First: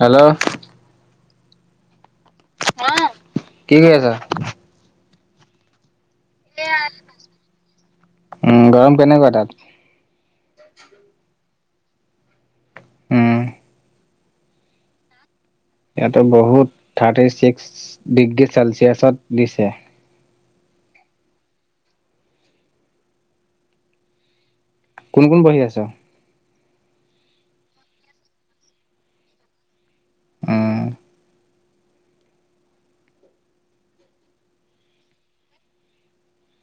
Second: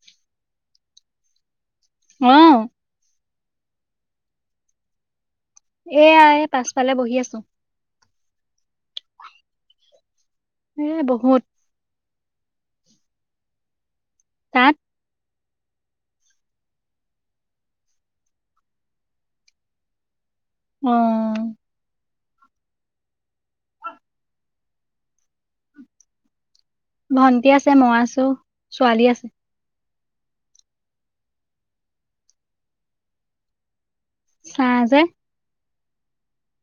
Hello! অ' কি কৰি আছা? এয়া এ পাছফালে বহি আছো। উম, গৰম কেনেকুৱা তাত? এ বহুত। উম তাত? ইয়াতো বহুত থাৰ্টি ছিক্স ডিগ্ৰী চেলচিয়াছত দিছে। অ'। কোন কোন বহি আছ? ভন্টি আছে মই আছো ছোৱালী আছে। উম। তাই যে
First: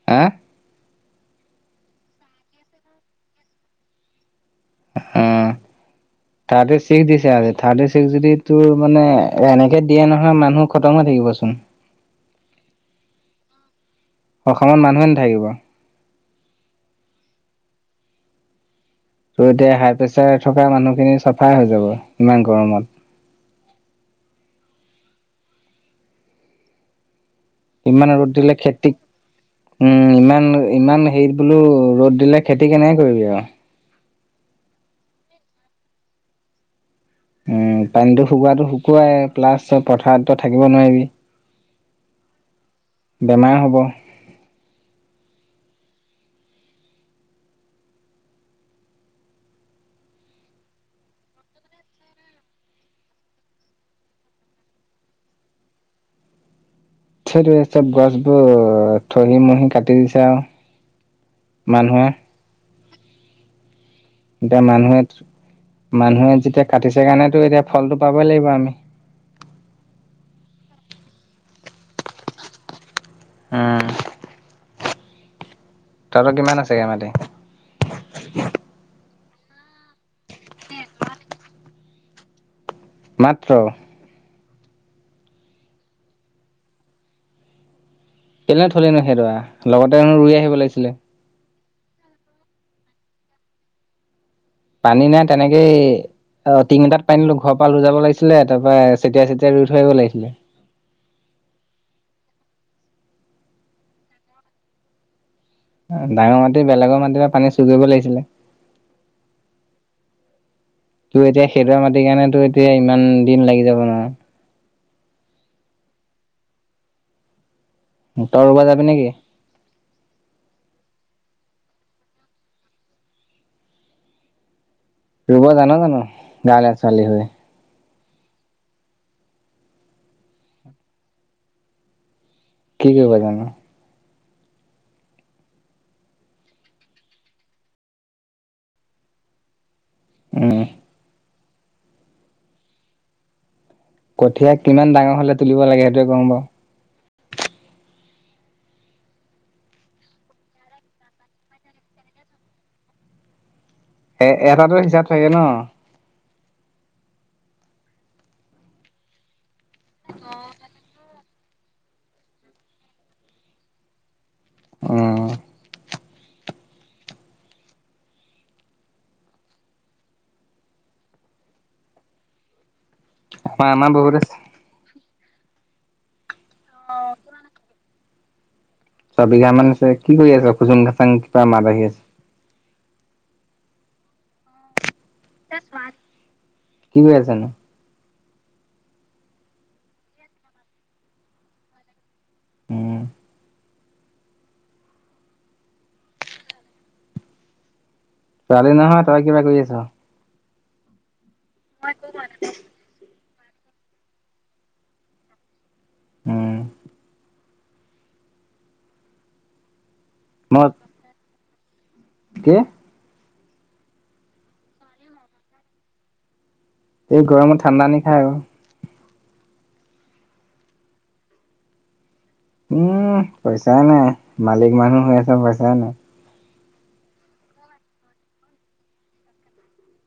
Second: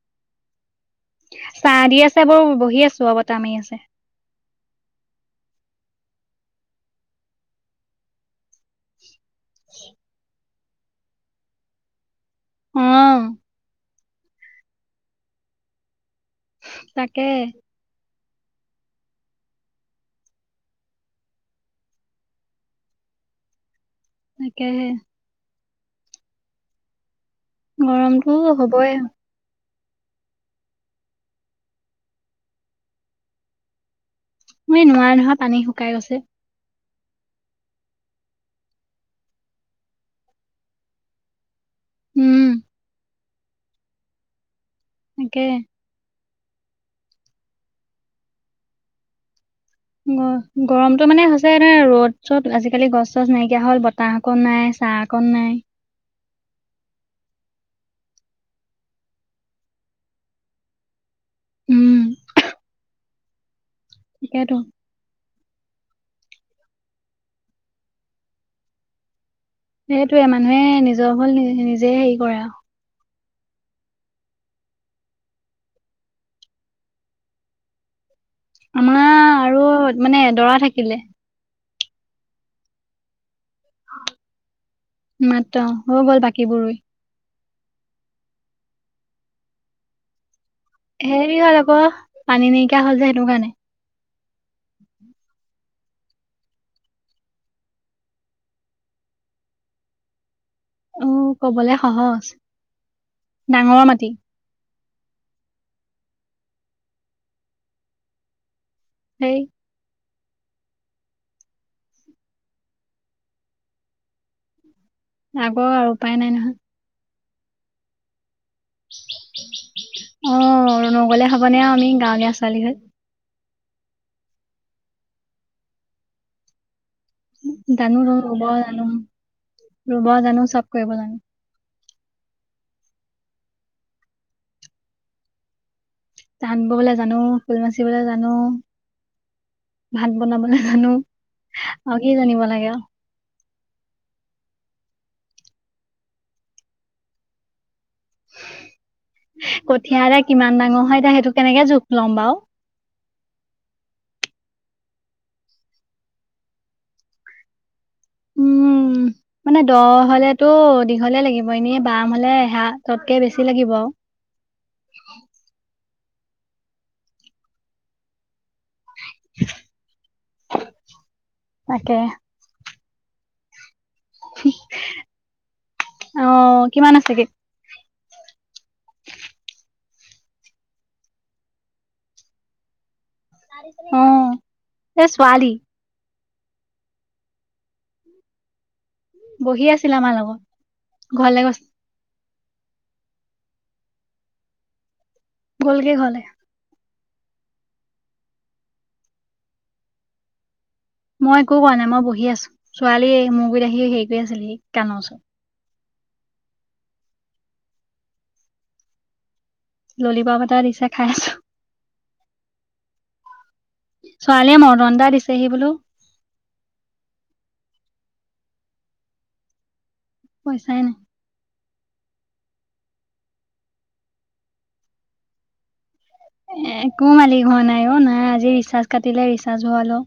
[unintelligible] চাহ দি আছে বাৰু বহি আছো বতাহ মাৰি আছে। উম ৰ্থাটি ছিক্স দিছে আজি থাৰ্টি ছিক্স যদিও তোৰ মানে এনেকে দিয়ে নহয় মানুহ খটম হৈ থাকিবচোন। অ'। অসমত মানুহে নাথাকিব। তাকে। ত' এতিয়া হাই প্ৰেচাৰ থকা মানুহখিনি চাফাই হৈ যাব ইমান গৰমত। তাকেহে। ইমানে গৰমটো ৰ'দ দিলে হ'বই খেতিক উম, ইমান-ইমান হেৰিত বোলো ৰ'দ দিলে খেতি কেনেকে কৰিবি আৰু। তুমি নোৱাৰা নহয় পানী শুকাই গৈছে। উম, পানীটো শুকোৱাতটো শুকুৱাই প্লাছ তই পথাৰত ত থাকিব নোৱাৰিবি। উম। বেমাৰ হ'ব। একে। গ গৰমতটো মানে হৈছে এনে ৰ'দ চ'দ আজিকালি, গছ - চছ নাইকিয়া হ'ল বতাহকো নাই চাহ কন নাই। সেইটোৱে চব গছবোৰ থহি মহি কাটি দিছে আৰু উম মানুহে। তাকেতো এতিয়া মানুহে, মানুহে যেতিয়া কাটিছে কাৰণেতো এতিয়া ফলটো পাবই লাগিব আমি। সেইটোৱে মানুহে নিজৰ ফল নি নিজে হেৰি কৰে আৰু। উম। তহঁতৰ কিমান আছেগে মাটি? আমাৰ আৰু মানে এদৰা থাকিলে। মাত্ৰ। মাত্ৰ, হৈ গ'ল বাকীবোৰ ৰুই। কেলে থলি নো সেইদৰা, লগতেনো ৰুই আহিব লাগিছিলে। হেৰি হ'ল আকৌ, পানী নাইকিয়া হ'ল যে সেইটো কাৰণে। পানী নাই, তেনেকেই অ তিঙ এটাত পানী ঘৰ পৰা লৈ যাব লাগিছিলে, তাৰ পৰা চতিয়াই চতিয়াই ৰুই থৈ আহিব লাগিছিলে। অ কবলৈ সহজ। ডাঙৰ মাটি ডাঙৰ মাটি। বেলেগৰ মাটিৰ পৰা পানী চুৰ কৰিব লাগিছিলে। হেই। তোৰ এতিয়া সেইদৰা মাটিৰ কাৰণে তো এতিয়া ইমান দিন লাগি যাব নহ লাগক আৰু উপায় নাই নহয়। তই ৰুব যাবি নেকি? অ নগলে হ'বনে আমি গাঁৱলীয়া ছোৱালী হৈ। ৰুব জান জানো গাঁৱলীয়া ছোৱালী হৈ? জানো, ৰ ৰুব জানো। ৰুব জানো, চব কৰিব জানো। কি কৰিব জান? তাত ববলে জানো, ফুল বাচিবলৈ জানো, ভাত বনাবলৈ উম, জানো। আউ কি জানিব লাগে আউ? কঠীয়া কিমান ডাঙৰ হলে, তুলিব লাগে সেইটোয়ে কচোন বাৰু? কঠিয়া এটা কিমান ডাঙৰ হয় এতিয়া সেইটো কেনেকে জোখ ল'ম বাউ? এ এটাতো হিচাপ থাকে ন। উম মানে দ হলেতো, দীঘলে লাগিব। এনে বাম হলে এহাততকে বেছি লাগিব আউ। উম। তাকে। ম আমাৰ বহুত আছে। অ কিমান আছেগে? ছবিঘা মান আছে। কি কৰি আছ খোচুং খাচং কিবা মাত আহি আছে। অ এ ছোৱালী কি কৰি আছ নো? বহি আছিল আমাৰ লগত ঘৰলে গৈছ উম, গ'লগে ঘৰলে। ছোৱালী নহয়, তই কিবা কৰি আছ। মই একো কৰা নাই মই বহি আছো। ছোৱালী মোৰ গুৰিত আহি হেৰি কৰি আছিল হি কাণৰ ওচৰত। উম। ললিপপ এটা মই দিছে খাই আছো। কি? ছোৱালীয়ে মৰটন এটা দিছেহি বোলো। এই গৰমত ঠাণ্ডা আনি খা আৰু। পইচাই নাই। উহ পইচা নাই, মালিক মানুহ হৈ আছে পইচাই নাই। এ একো মালিক হোৱা নাই অ। নাই আজি ৰিচাৰ্জ কাটিলে, ৰিচাৰ্জ ভৰালো।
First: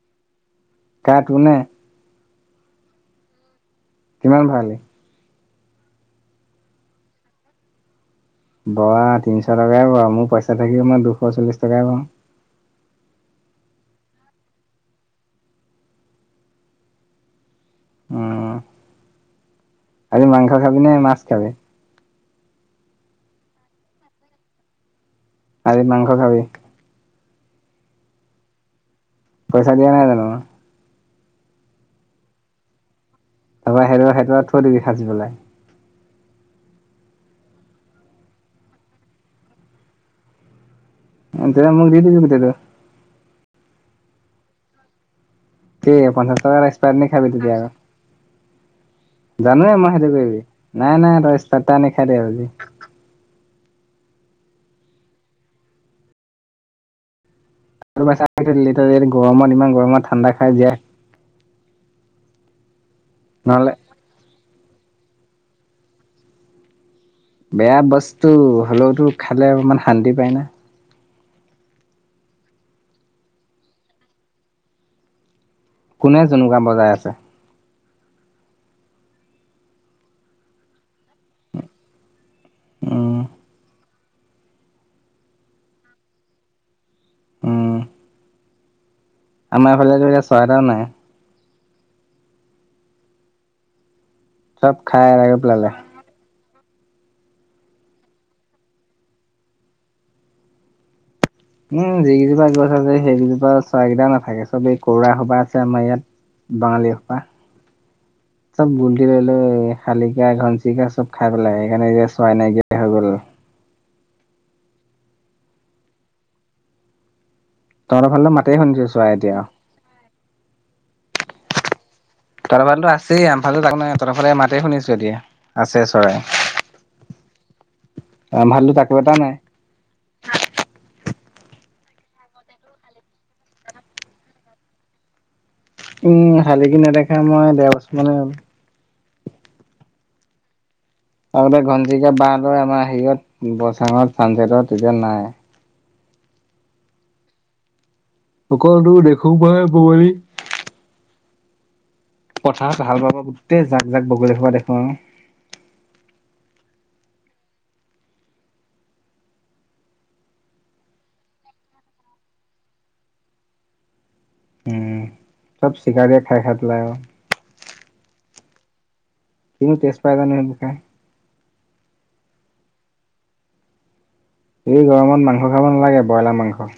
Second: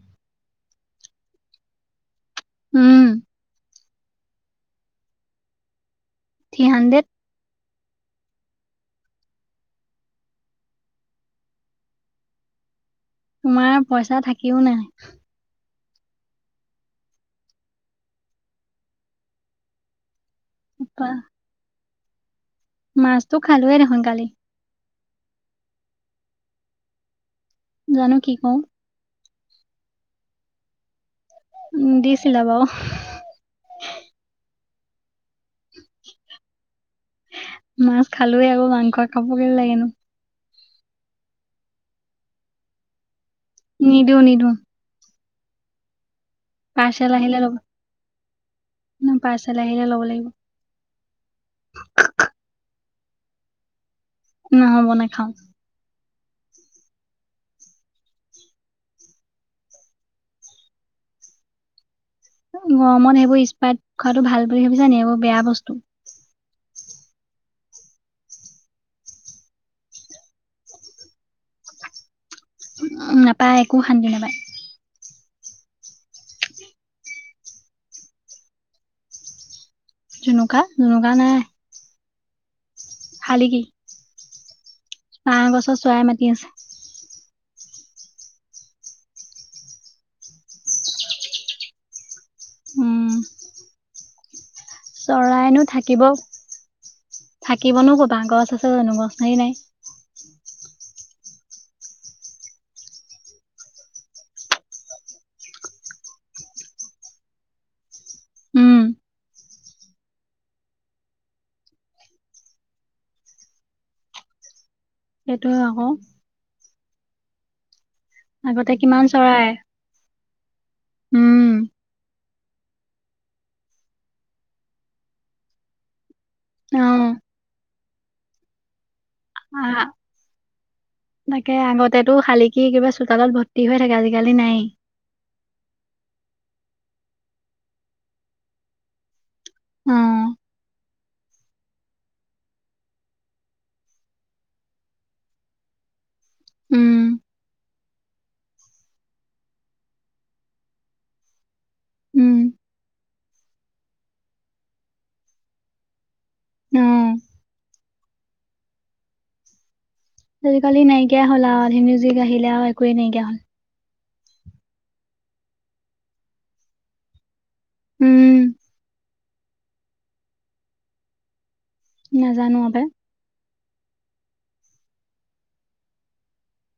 কাৰ কোনে? উম। কিমান ভৰালি? Three hundred. ভৰা তিনিশ টকাই ভআ, মোৰ পইচা থাকিও মই দুশ চল্লিছ টকাই ভৰাওঁ। তোমাৰ পইচা থাকিও নাই। অ। আজি মাংস খাবি নে মাছ খাবি? মাছটো খালোৱে দেখোন কালি। আজি মাংস খাবি? জানো কি কওঁ। পইচা দিয়া নাই জানো? উম দিছিলে বাও। আৰু [unintelligible] সেইটোত থৈ দিবি সাঁচি পেলাই। মাছ খালোৱে আকৌ মাংস খাবগে লাগেনো। দে মোক দি দিবি গোটেইটো। নিদিও, নিদিও। কি পঞ্চাছ টকা এক্সপাৰ নি পাৰ্চেল খাবি আহিলে ল'ব তেতিয়া আকৌ। ন পাৰ্চেল জানোৱে আহিলে মই ল'ব সেইটো লাগিব কৰিবি। নাই, নাই তই স্প্ৰাইট এটা আনি খাই দে আজি। নহ'ব নাখাওঁ। তই [unintelligible] থৈ দিলি তই যদি গৰমত ইমান গৰমত ঠাণ্ডা খাই জিয়াই গৰমত সেইবোৰ নহ'লে স্প্ৰাইট খোৱাটো ভাল বুলি ভাবিছা নি? এইবোৰ বেয়া বস্তু। বেয়া বস্তু হ'লেওতো খালে অকমান শান্তি পায় না। নাপায় একো শান্তি নাপায়। কোনে জুনুকা বজাই আছে? জুনুকা? জুনুকা নাই। [unintelligible] শালিকি আহ গছৰ চৰাই মাতি আছে। উহ। আমাৰ এইফালে এতিয়া চৰাই এটাও নাই। উম চব খাই এৰাকে চৰাইনো পেলালে। থাকিব থাকিবনো ক পা? গছ আছে জনো? গছে নাই। উম যি কিজোপা গছ আছে সেইকেইজোপাত চৰাইকিটা নাথাকে। চব এই কৰুৱা সোপা আছে আমাৰ ইয়াত। বাঙালী সোপা। উম চব গুলটি লৈ লৈ শালিকা, ঘনচিৰিকা চব খাই পেলায়। সেইকাৰণে এতিয়া চৰাই নাইকিয়া হৈ গ'ল। সেইটোৱে আকৌ। তহঁতৰ ফালে মাতেই আগতে শুনিছো কিমান এতিয়া। চৰাই, উম। তহঁতৰ ফালেটো আছেই। আমাৰ ফালে তাকো নাই। তহঁতৰফালে মাতে শুনিছো এতিয়া, আছে চৰাই। অ। আম ভাগটো তাকো এটা নাই। আ তাকে আগতেটো শালিকি কিবা চোতালত ভৰ্তি হৈ থাকে। আজি-কালি নাই। উম, শালিকি নেদেখা মই ডেৰ বছৰ মানে হ'ল। অ। আগতে ঘনচিৰিকা বাহ ধৰে আমাৰ হেৰিয়ত বচাঙত চানচটত, এতিয়া নাই। উম। অকলতো দেখো মই বোৱাৰী উম পথাৰত ভাল পাব গোটেই জাক জাক বগলী সোপা দেখো আৰু। অ আজিকালি নাইকিয়া হল আৰু ধুম মিউজিক আহিলে আৰু একোৱে নাইকিয়া হল। উম। চব শিকাৰ দিয়ে খাই খাই পেলাই আৰু উম উ উ কি টেষ্ট পাই জানো সেইবোৰ খাই? নাজানো অবে। এই গৰমত মাংস খাব নালাগে ব্ৰইলাৰ মাংস।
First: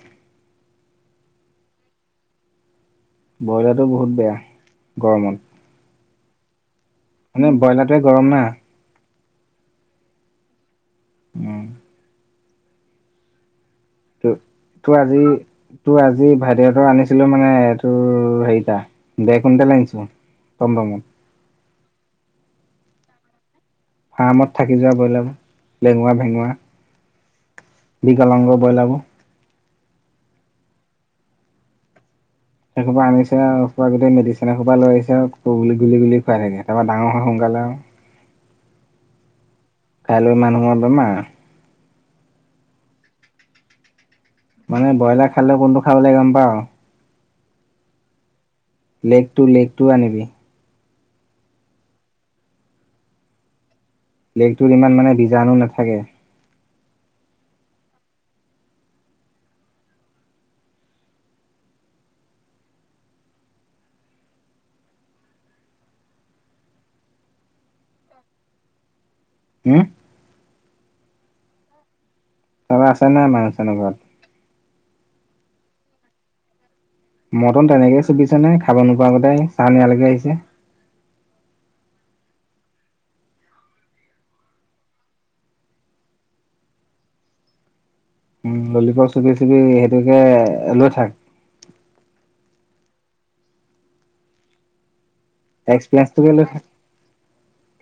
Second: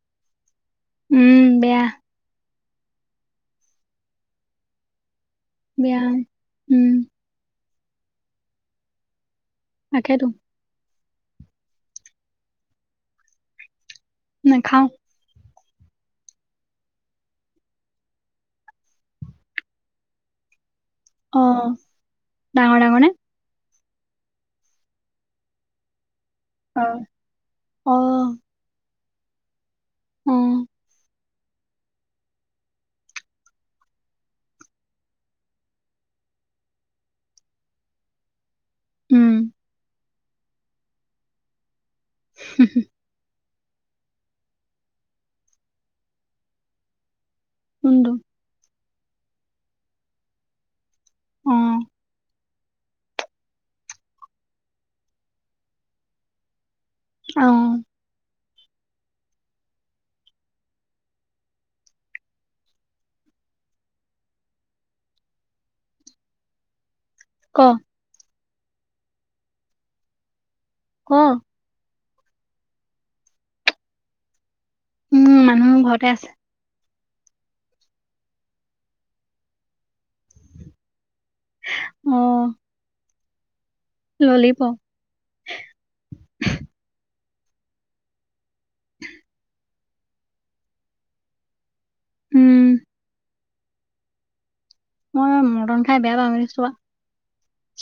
উম উ উ বেয়া। ব্ৰইলাৰটো বহুত বেয়া গৰমত। বেয়া উম উম উ এনে ব্ৰইলাৰটোৱে গৰম না। তাকেই তো। মৰম। ত নাখাও তোৰ আজি তোৰ আজি ভাদেল লতা আনিছিলোঁ মানে তোৰ হেৰিটা দেৰ কুইণ্টেল আনিছোঁ। গম পোৱা নাই। অ অ অ ডাঙৰ ডাঙৰ নে। ফাৰ্মত থাকি যোৱা ব্ৰইলাৰ লেঙুৰা-ভেঙুৰা। অ অ বিকলাংগ ব্ৰইলাৰবোৰ। উম উ উ। সেইসোপা আনিছে আৰু সোপা গোটেই মেডিচিন এসোপা লৈ আহিছে গ গুলি গুলি গুলি খাই থাকে তাৰপৰা ডাঙৰ হয় সোনকালে আৰু উম খাই লৈ মানুহৰ বেমাৰ। হুমহু। মানে ব্ৰইলাৰ খালে কোনটো খাব লাগে গম পাওঁ। কোনটো? লেগটো লেগটোও আনিবি। অঁ অ অ। লেগটোত ইমান মানে বীজাণু নেথাকে। উচ অ অ অ। ক উম উ। ক চবে আছে নে মানুহ আছেনে ঘৰত। উম উ উ মানুহ ঘৰতে আছে। মটন তেনেকে চুপিছে নে খাব নোপোৱা গোটে চাউন্ড ইয়ালৈকে আহিছে। ইস্ অ অ অ অ। ললিপ। উম উ উ! ললিপপ চুপি চুপি সেইটোকে এ এ লৈ থাক। উম উ উ! মই মানে মটন খাই বেয়া এক্সপিৰিয়েঞ্চটোকে পাওঁ লৈ এ থাক চোৱা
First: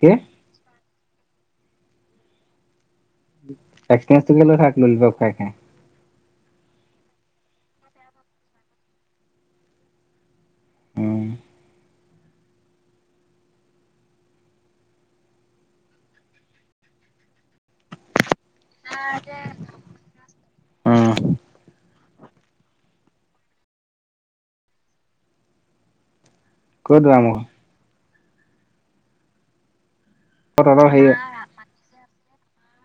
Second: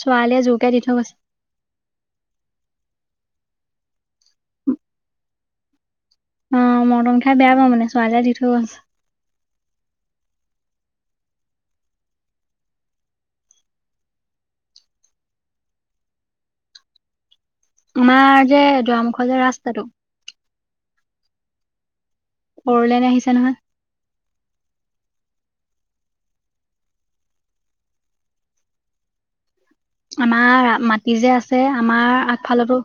কি জোৰকে দি থৈ গৈছে। এক্সপেৰিয়েন্সটোকে লৈ থাক ললিপপ খাই খাই। অ অ অ, মটন খাই বেয়া পাওঁ মানে ছোৱালীয়ে দি থৈ গৈছে। উম উ উ! আমাৰ যে দুৱাৰমুখৰ যে ৰাস্তাটো। ফৌৰলেন আহিছে নহয়। ক'ত যোৱা নো। অ আমাৰ তহঁতৰ হেৰি মাটি যে আছে আমাৰ আগফালৰতো।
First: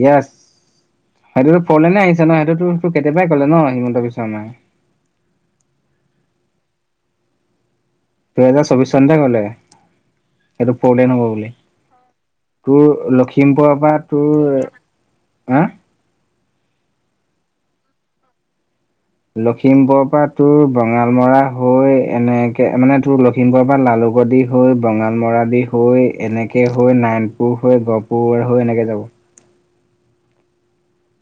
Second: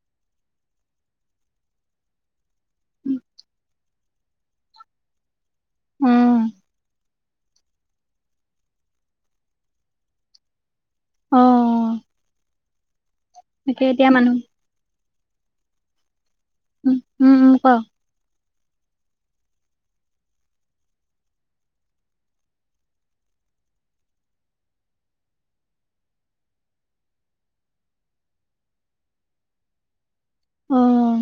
ইয়েছ, সেইটোতো ফৌৰলেনে আহিছে ন সেইটোতো কেতিয়াবাই কলে ন হিমন্ত বিশ্ব শৰ্মাই। উম উ উ! দুহেজাৰ চৌবিশ চনতে গলে এইটো ফৌৰলেন হব অ বুলি। তোৰ লখিমপুৰৰ তাকে পৰা এতিয়া মানুহ তোৰ হা উম উম উম ক লখিমপুৰ পৰা তোৰ বঙাল মৰা হৈ এনেকে মানে তোৰ লখিমপুৰৰ পৰা লালুক দি হৈ বঙালমৰা দি হৈ এনেকে হৈ নাৰায়ান পুৰ হৈ গহপুৰ হৈ এনেকে যাব। অ অ অ অ।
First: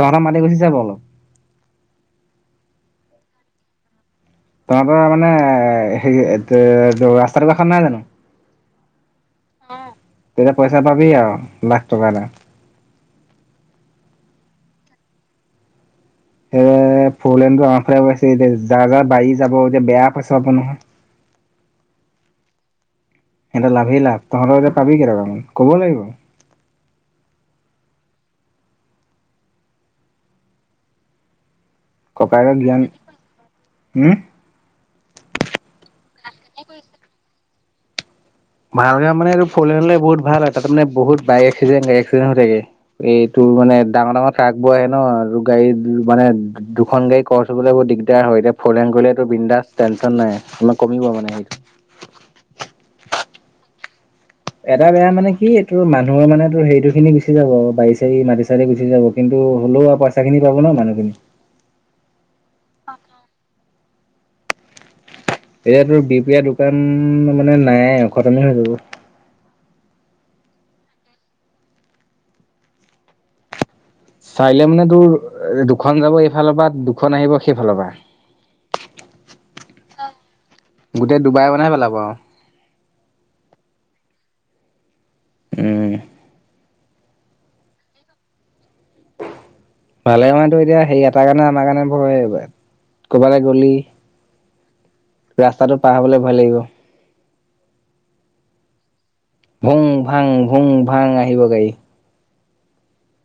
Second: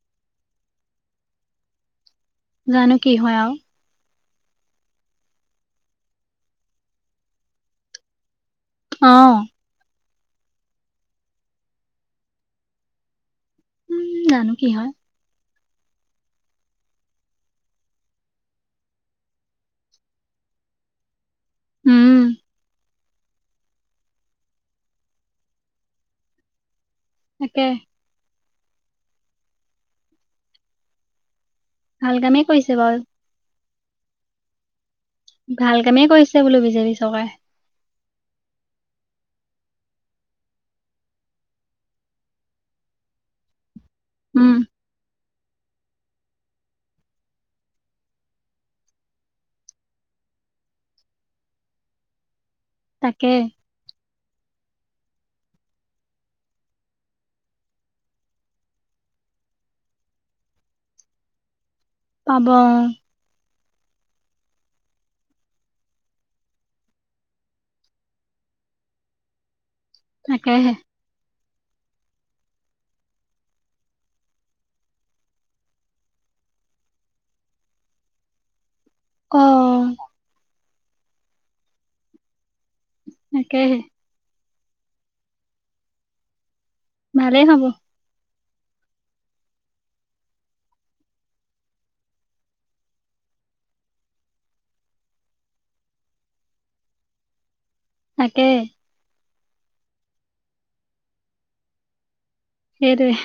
তহঁতৰ মাটি গুচি যাব অলপ। জানো কি হয় আৰু। তোমাৰ পৰা মানে হে ৰাস্তাটো কাষত নাই জানো? অ অ তেতিয়া পইচা পাবি আৰু লাখ টকা এটা। উম জানো কি হয়। এ ফৰলেনটো আমাৰ ফালে বনাইছে এতিয়া যাৰ যাৰ বাঢ়ি যাব এতিয়া বেয়া পাইছা পাব নহয়। উম। সিহঁত লাভেই লাভ তহঁৰ এতিয়া পাবি কেটাকামান ক'ব লাগিব। তাকে ভাল কামেই ককায়েকৰ কৰিছে বাৰু। জ্ঞান উম। ভাল কামেই কৰিছে বোলো বিজেপি চৰকাৰে। ভালকে মানে এইটো ফৰি হ'লে বহুত ভাল হয় তাত মানে বহুত বাইক একচিডেন্ট গাড়ী একচিডেণ্ট হৈ থাকে। এইটোৰ মানে ডাঙৰ ডাঙৰ উম ট্ৰাগ বোৰ আহে ন আৰু গাড়ী মানে দুখন গাড়ী ক্ৰচ হ'বলৈ বহু দিগদাৰ হয় এতিয়া ফৌৰলেন গলেতো বৃন্দাস টেনশ্যন নাই, আমাৰ কমিব মানে সেইটো তাকে এটা বেয়া মানে কি এইটো মানুহৰ মানে তোৰ সেইটো খিনি গুচি যাব বাৰী চাৰি মাটি চাটি গুচি যাব। কিন্তু হ'লেও আৰু পইচাখিনি পাব ন মানুহখিনি। পাব এতিয়াতোৰ বিপিয়া দোকান মানে নাইয়ে খটমে হৈ যাব। তাকেহে। চাইলে মানে তোৰ দুখন যাব এইফালৰ পা, দুখন আহিব সেইফালৰ পা। অ গোটেই ডুবাই বনহে পেলাবা আও। তাকেহে উম ভালে হ'ব ভালে মানে তো এতিয়া সেই এটাৰ কাৰণে আমাৰ কাৰণে ভয়ে বাট, কৰবালে গলি ৰাস্তাটো পাৰ হবলে ভয় লাগিব। তাকে ভোং ভাং ভোং ভাং আহিব গাড়ী সেইটোৱে